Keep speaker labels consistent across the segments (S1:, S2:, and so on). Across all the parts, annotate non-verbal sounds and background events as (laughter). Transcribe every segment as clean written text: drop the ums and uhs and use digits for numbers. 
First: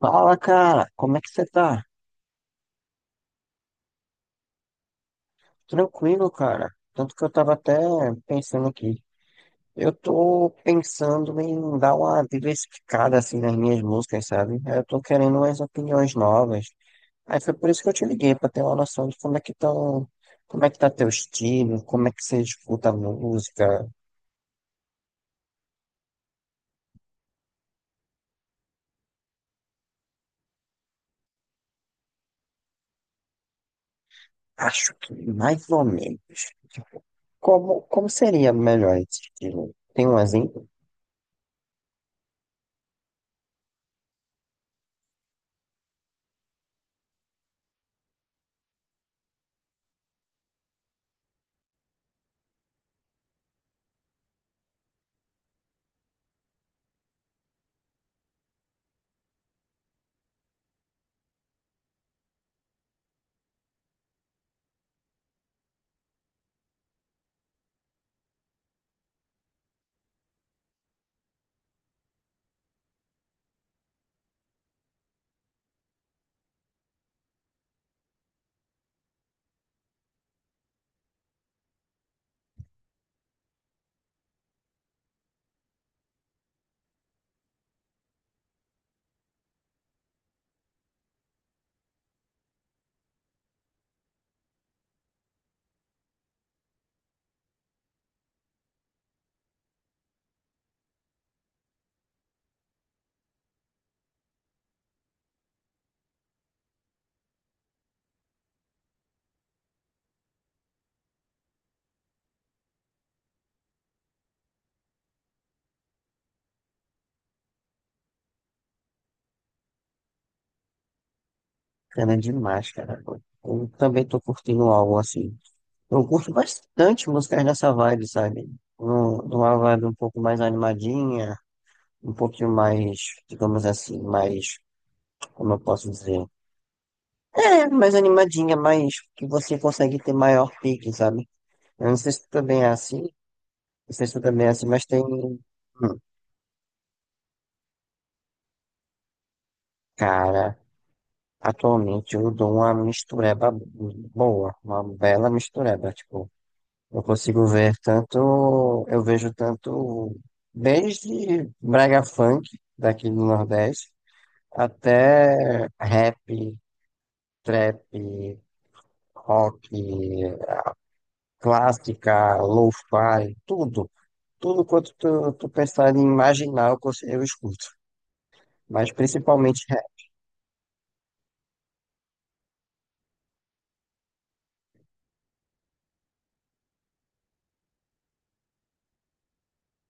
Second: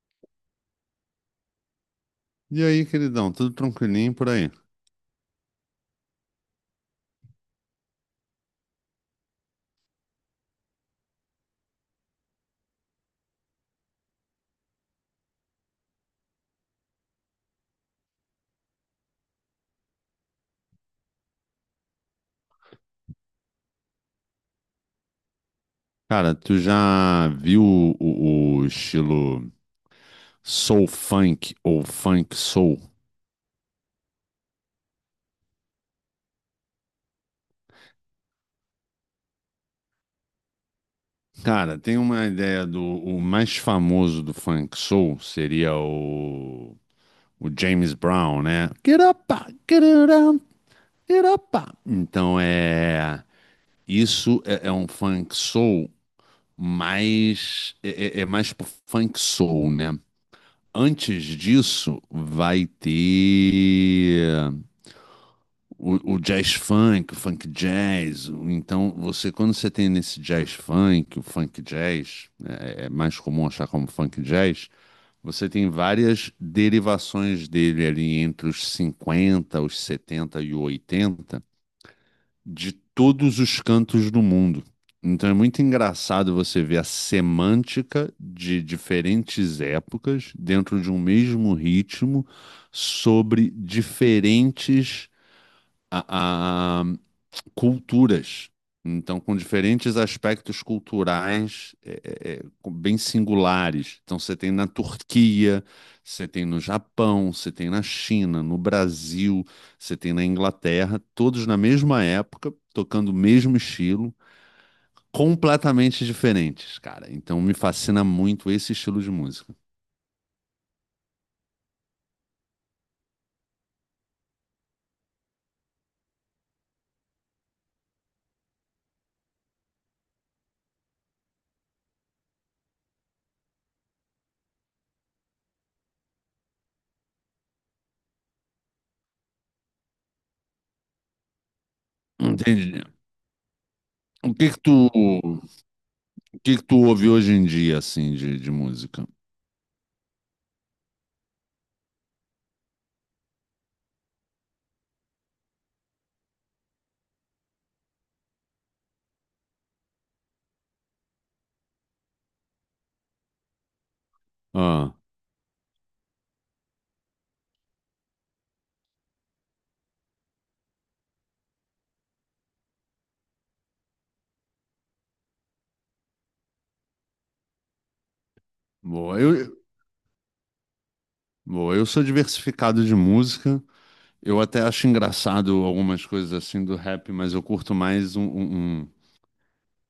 S1: Fala, cara, como é que você tá?
S2: E aí, queridão, tudo tranquilinho por aí?
S1: Tranquilo, cara. Tanto que eu tava até pensando aqui. Eu tô pensando em dar uma diversificada assim nas minhas músicas, sabe? Eu tô querendo umas opiniões novas. Aí foi por isso que eu te liguei, pra ter uma noção de como é que tão, como é que tá teu estilo, como é que você escuta a música.
S2: Cara, tu já viu o estilo soul funk ou funk soul?
S1: Acho que mais ou menos. Como seria melhor esse estilo? Tem um exemplo?
S2: Cara, tem uma ideia do o mais famoso do funk soul seria o James Brown, né? Get up, get it up, get up. Então é isso. É um funk soul, mais é mais pro funk soul, né? Antes disso, vai ter o jazz funk, o funk jazz. Então, você quando você tem nesse jazz funk, o funk jazz, é mais comum achar como funk jazz. Você tem várias derivações dele ali entre os 50, os 70 e o 80, de todos os cantos do mundo. Então é muito engraçado você ver a semântica de diferentes épocas dentro de um mesmo ritmo sobre diferentes a, a- culturas. Então, com diferentes aspectos culturais bem singulares. Então, você tem na Turquia, você tem no Japão, você tem na China, no Brasil, você tem na Inglaterra, todos na mesma época, tocando o mesmo estilo, completamente diferentes, cara. Então, me fascina muito esse estilo de música.
S1: Cana demais, cara. Eu também tô curtindo algo assim. Eu curto bastante músicas dessa vibe, sabe? De uma vibe um pouco mais animadinha, um pouquinho mais, digamos assim, mais, como eu posso dizer? É, mais animadinha, mais que você consegue ter maior pique, sabe? Eu não sei se tu também é
S2: Entendi.
S1: assim, não sei se tu
S2: O
S1: também é
S2: que que
S1: assim,
S2: tu,
S1: mas tem.
S2: o que que tu ouve hoje em dia, assim, de música?
S1: Cara, atualmente eu dou uma mistureba boa, uma bela mistureba, tipo. Eu consigo ver tanto, eu vejo tanto desde brega funk daqui do Nordeste
S2: Ah,
S1: até rap, trap, rock, clássica, lo-fi, tudo. Tudo quanto tu pensar em imaginar, eu escuto. Mas
S2: boa.
S1: principalmente rap.
S2: Boa, eu sou diversificado de música. Eu até acho engraçado algumas coisas assim do rap, mas eu curto mais.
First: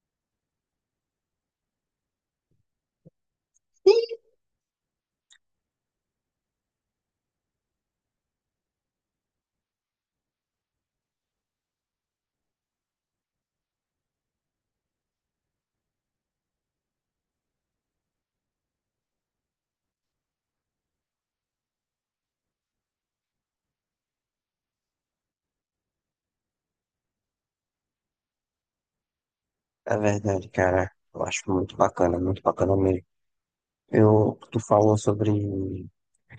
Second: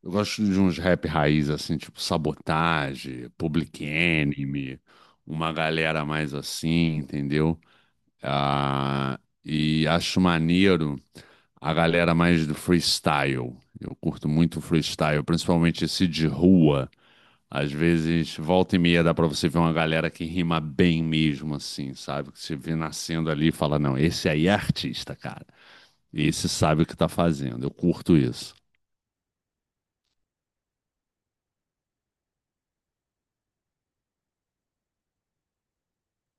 S2: Eu gosto de uns rap raiz, assim, tipo Sabotage, Public Enemy, uma galera mais assim, entendeu? Ah, e acho maneiro a galera mais do freestyle. Eu curto muito freestyle, principalmente esse de rua. Às vezes, volta e meia, dá pra você ver uma galera que rima bem mesmo, assim, sabe? Que você vê nascendo ali e fala, não, esse aí é artista, cara. Esse sabe o que tá fazendo. Eu curto isso.
S1: É verdade, cara. Eu acho muito bacana mesmo. Eu, tu falou sobre.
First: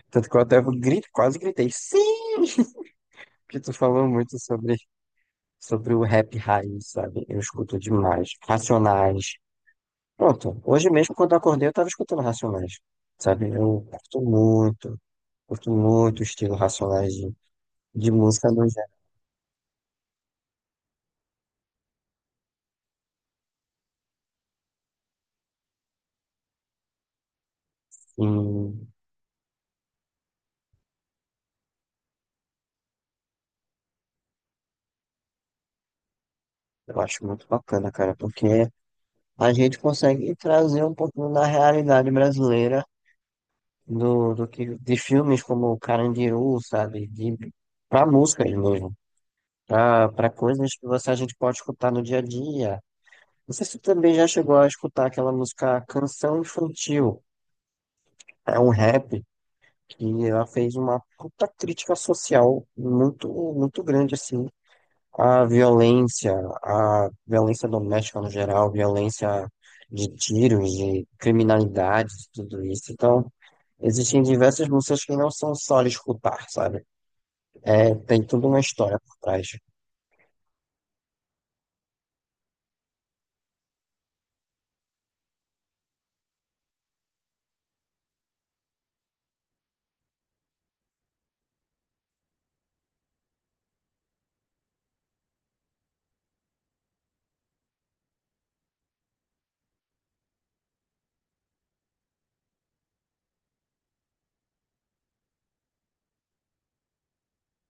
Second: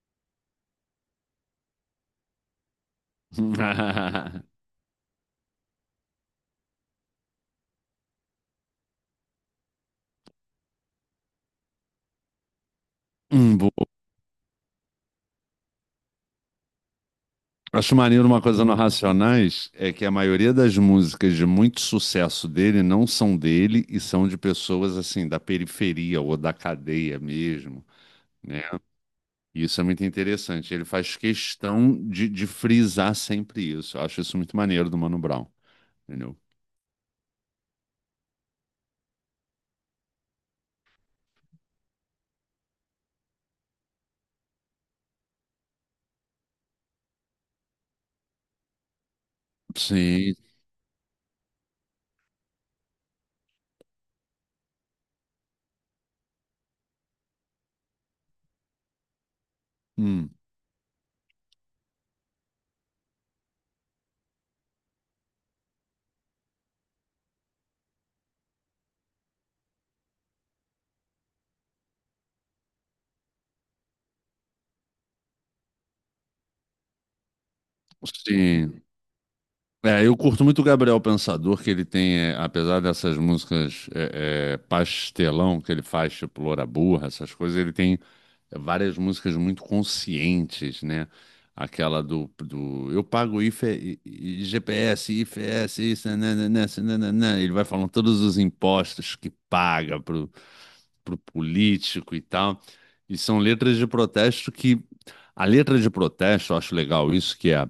S1: Tanto que eu até grito, quase gritei. Sim! Porque tu falou muito
S2: (laughs)
S1: sobre o rap raiz, sabe? Eu escuto demais. Racionais. Pronto, hoje mesmo quando eu acordei eu tava escutando Racionais, sabe?
S2: Boa.
S1: Eu curto muito o estilo Racionais
S2: Acho
S1: de
S2: maneiro uma
S1: música
S2: coisa
S1: do
S2: no
S1: Zé.
S2: Racionais: é que a maioria das músicas de muito sucesso dele não são dele e são de pessoas assim da periferia ou da cadeia mesmo, né?
S1: Assim,
S2: Isso é muito interessante. Ele faz questão de frisar sempre isso. Eu acho isso muito maneiro do Mano Brown. Entendeu?
S1: eu acho muito bacana, cara, porque a gente consegue trazer um pouquinho da realidade brasileira de filmes como Carandiru, sabe? De, pra músicas mesmo. Pra
S2: Sim.
S1: coisas que você, a gente pode escutar no dia a dia. Não sei se você também já chegou a escutar aquela música Canção Infantil. É um rap que
S2: Hum,
S1: ela fez uma puta crítica social muito, muito grande, assim, a violência, a violência doméstica no geral, violência de tiros, de criminalidade, de tudo isso. Então, existem diversas músicas que não são só de escutar, sabe? É, tem toda uma
S2: sim.
S1: história por trás.
S2: É, eu curto muito o Gabriel Pensador, que ele tem, apesar dessas músicas pastelão que ele faz, tipo Loura Burra, essas coisas, ele tem várias músicas muito conscientes, né? Aquela do eu pago IFE, G P S, GPS, IFS, isso, né nananã. Ele vai falando todos os impostos que paga pro político e tal. E são letras de protesto que. A letra de protesto, eu acho legal isso, que é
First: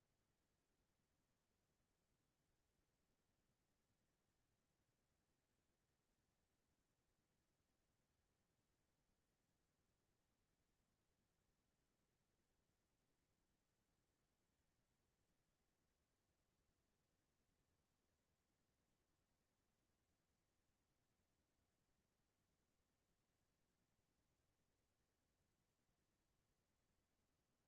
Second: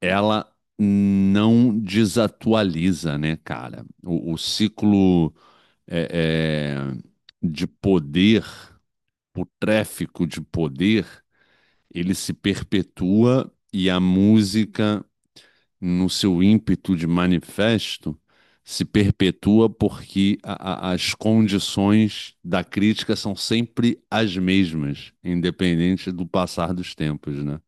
S2: ela não desatualiza, né, cara? O ciclo é, é, de poder, o tráfico de poder, ele se perpetua, e a música, no seu ímpeto de manifesto, se perpetua porque as condições da crítica são sempre as mesmas, independente do passar dos tempos, né?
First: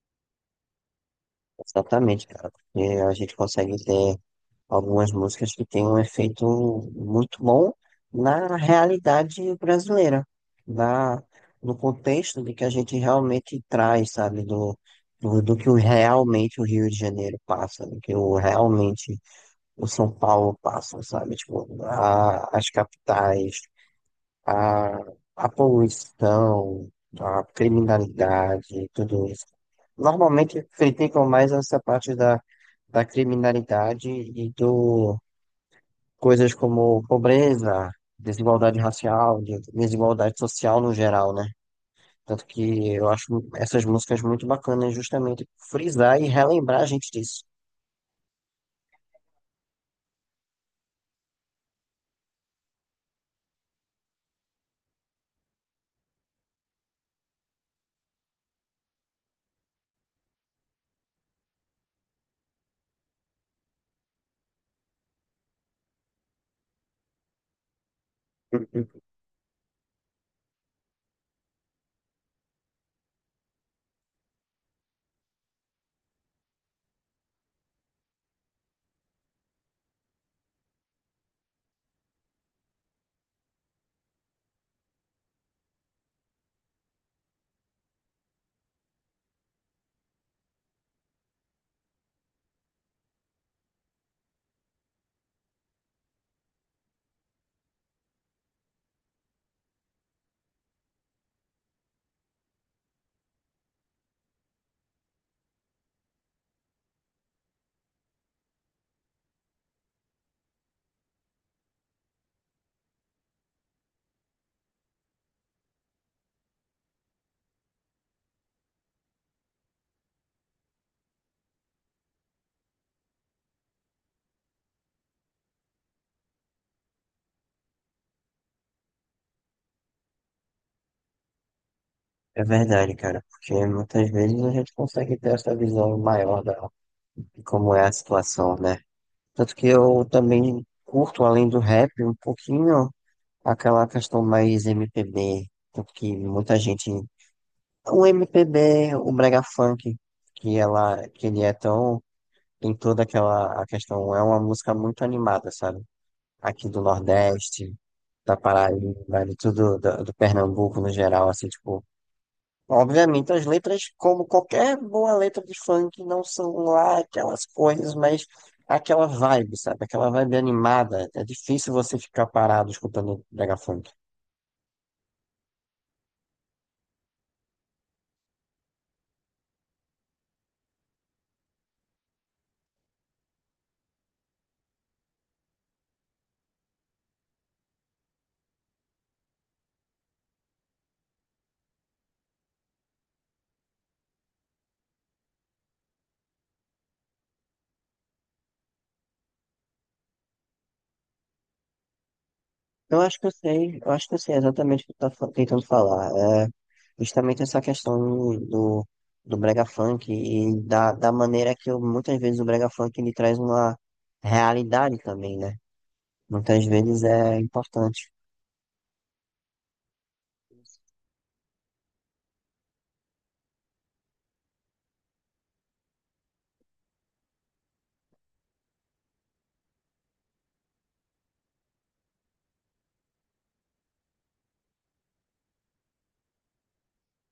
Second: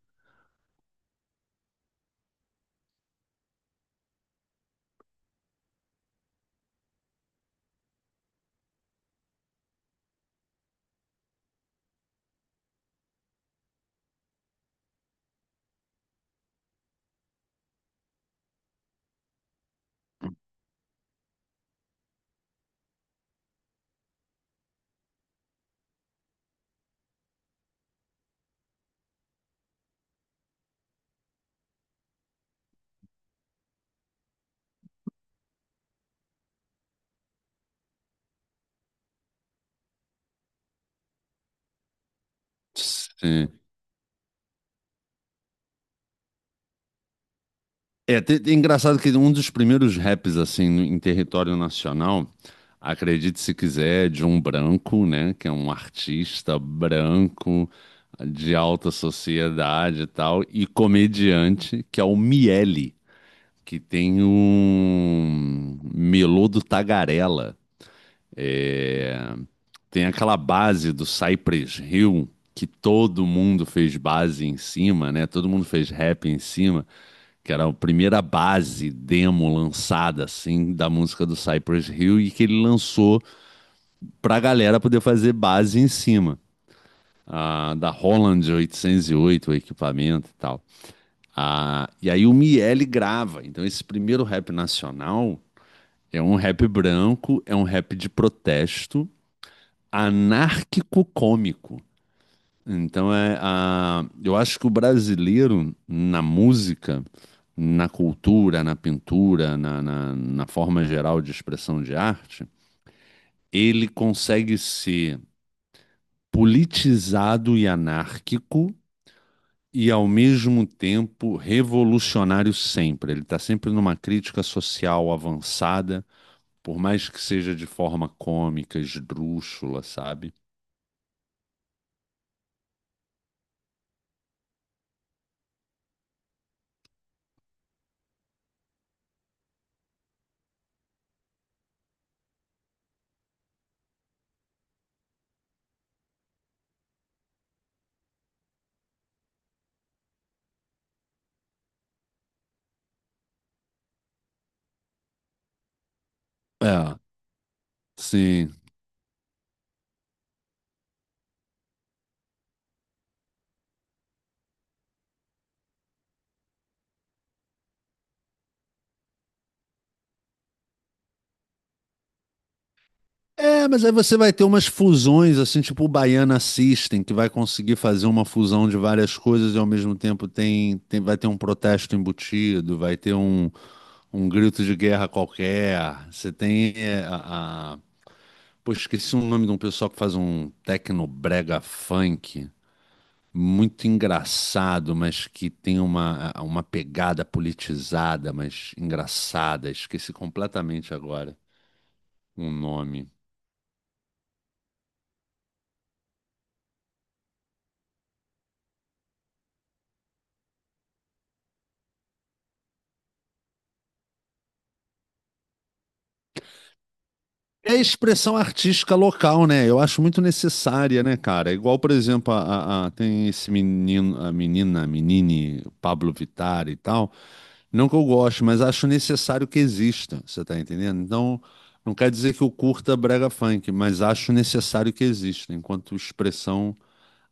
S1: Exatamente, cara. Porque a gente consegue ter algumas músicas que têm um efeito muito bom na realidade brasileira, na, no contexto de que a gente realmente traz, sabe, do que o- realmente o Rio de Janeiro passa, do que o, realmente o São Paulo passa, sabe, tipo, a- as capitais, a, a poluição, a criminalidade, tudo isso. Normalmente criticam mais essa parte da criminalidade e do, coisas como pobreza, desigualdade racial, desigualdade social no geral, né? Tanto que eu acho
S2: Sim.
S1: essas músicas muito bacanas justamente por frisar e relembrar a gente disso.
S2: É, engraçado que um dos primeiros raps, assim, em território nacional, acredite se quiser, de um branco, né, que é um artista branco, de alta sociedade e tal, e comediante, que é o Miele, que tem um melô do Tagarela.
S1: Uhum.
S2: É. Tem aquela base do Cypress Hill, que todo mundo fez base em cima, né, todo mundo fez rap em cima, que era a primeira base demo lançada assim da música do Cypress Hill, e que ele lançou para a galera poder fazer base em cima, da Holland 808, o equipamento e tal. Ah, e aí o Miele grava. Então esse primeiro rap nacional é um rap branco, é um rap de protesto anárquico cômico. Então eu acho que o brasileiro, na música, na cultura, na pintura, na forma geral de expressão de arte, ele consegue ser politizado e anárquico e ao mesmo tempo revolucionário sempre. Ele está sempre numa crítica social avançada, por mais que seja de forma cômica, esdrúxula, sabe?
S1: É verdade, cara, porque muitas vezes a gente consegue ter essa visão maior da, de como é a situação, né? Tanto que eu também curto, além do rap, um pouquinho aquela questão mais MPB, tanto que muita gente... O MPB, o brega funk, que ela, que ele é tão tem toda aquela a questão. É uma música muito animada, sabe? Aqui do
S2: É,
S1: Nordeste, da
S2: sim.
S1: Paraíba, né, de tudo, do, do Pernambuco no geral, assim, tipo. Obviamente, as letras, como qualquer boa letra de funk, não são lá aquelas coisas, mas aquela vibe, sabe? Aquela vibe animada. É difícil você ficar parado escutando brega
S2: É, mas
S1: funk.
S2: aí você vai ter umas fusões, assim, tipo o Baiana System, que vai conseguir fazer uma fusão de várias coisas e ao mesmo tempo vai ter um protesto embutido, vai ter um grito de guerra qualquer. Você tem é, a- Pô, esqueci o nome de um pessoal que faz um tecnobrega funk, muito engraçado, mas que tem uma pegada politizada, mas engraçada. Esqueci completamente agora o
S1: Eu
S2: nome.
S1: acho que eu sei, eu acho que eu sei exatamente o que tu tá tentando falar. Justamente essa questão do, do brega funk e da, da maneira que eu, muitas vezes o brega funk ele traz uma realidade também, né? Muitas vezes é
S2: É a
S1: importante,
S2: expressão artística local, né? Eu acho muito necessária, né, cara? É igual, por exemplo, tem esse menino, a menina, a menine, Pablo Vittar e tal. Não que eu goste, mas acho necessário que exista, você tá entendendo? Então, não quer dizer que eu curta brega funk, mas acho necessário que exista, enquanto expressão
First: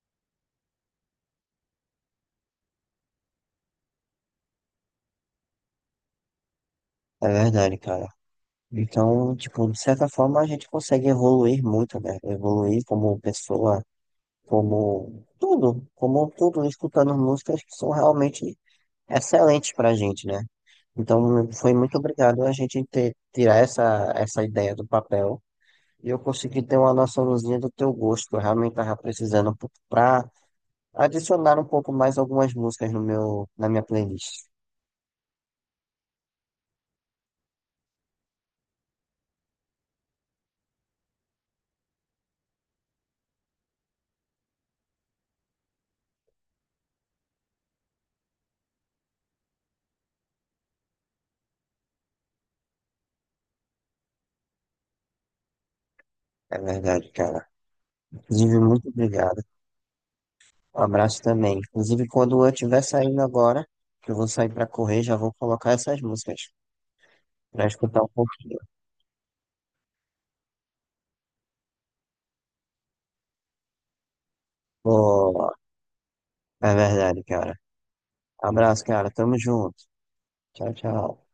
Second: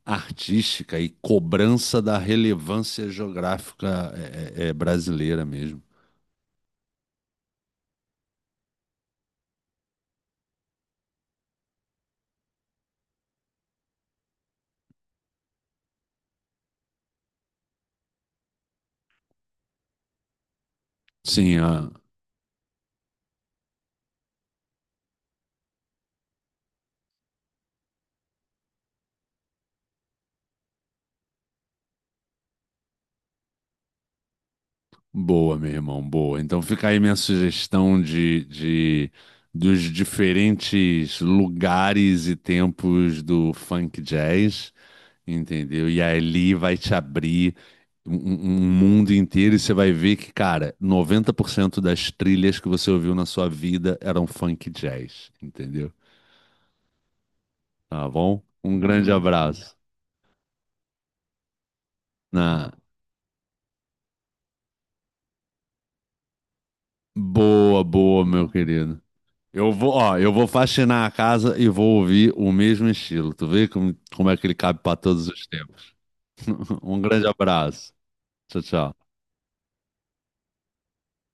S2: artística e cobrança da relevância geográfica é brasileira mesmo.
S1: é verdade, cara. Então, tipo, de certa forma a gente consegue evoluir muito, né? Evoluir como pessoa, como tudo, escutando músicas que são realmente excelentes pra gente, né? Então,
S2: Sim.
S1: foi muito obrigado a gente ter, tirar essa, essa ideia do papel. E eu consegui ter uma noçãozinha do teu gosto, que eu realmente tava precisando um pouco pra adicionar um pouco mais algumas músicas no meu, na minha playlist.
S2: Boa, meu irmão, boa. Então fica aí minha sugestão de dos diferentes lugares e tempos do funk jazz, entendeu? E ali vai te abrir um mundo inteiro, e você vai ver que, cara, 90% das trilhas que você ouviu na sua vida eram funk jazz, entendeu?
S1: É verdade, cara.
S2: Tá bom?
S1: Inclusive,
S2: Um
S1: muito
S2: grande
S1: obrigado.
S2: abraço.
S1: Um abraço também. Inclusive, quando eu
S2: Na
S1: estiver saindo agora, que eu vou sair pra correr, já vou colocar essas músicas pra
S2: boa,
S1: escutar um
S2: boa, meu
S1: pouquinho.
S2: querido. Eu vou, ó, eu vou faxinar a casa e vou ouvir o mesmo estilo. Tu vê como é que ele cabe para todos os
S1: Pô,
S2: tempos.
S1: é
S2: (laughs) Um
S1: verdade,
S2: grande
S1: cara.
S2: abraço. Tchau,
S1: Abraço,
S2: tchau.
S1: cara. Tamo junto. Tchau, tchau.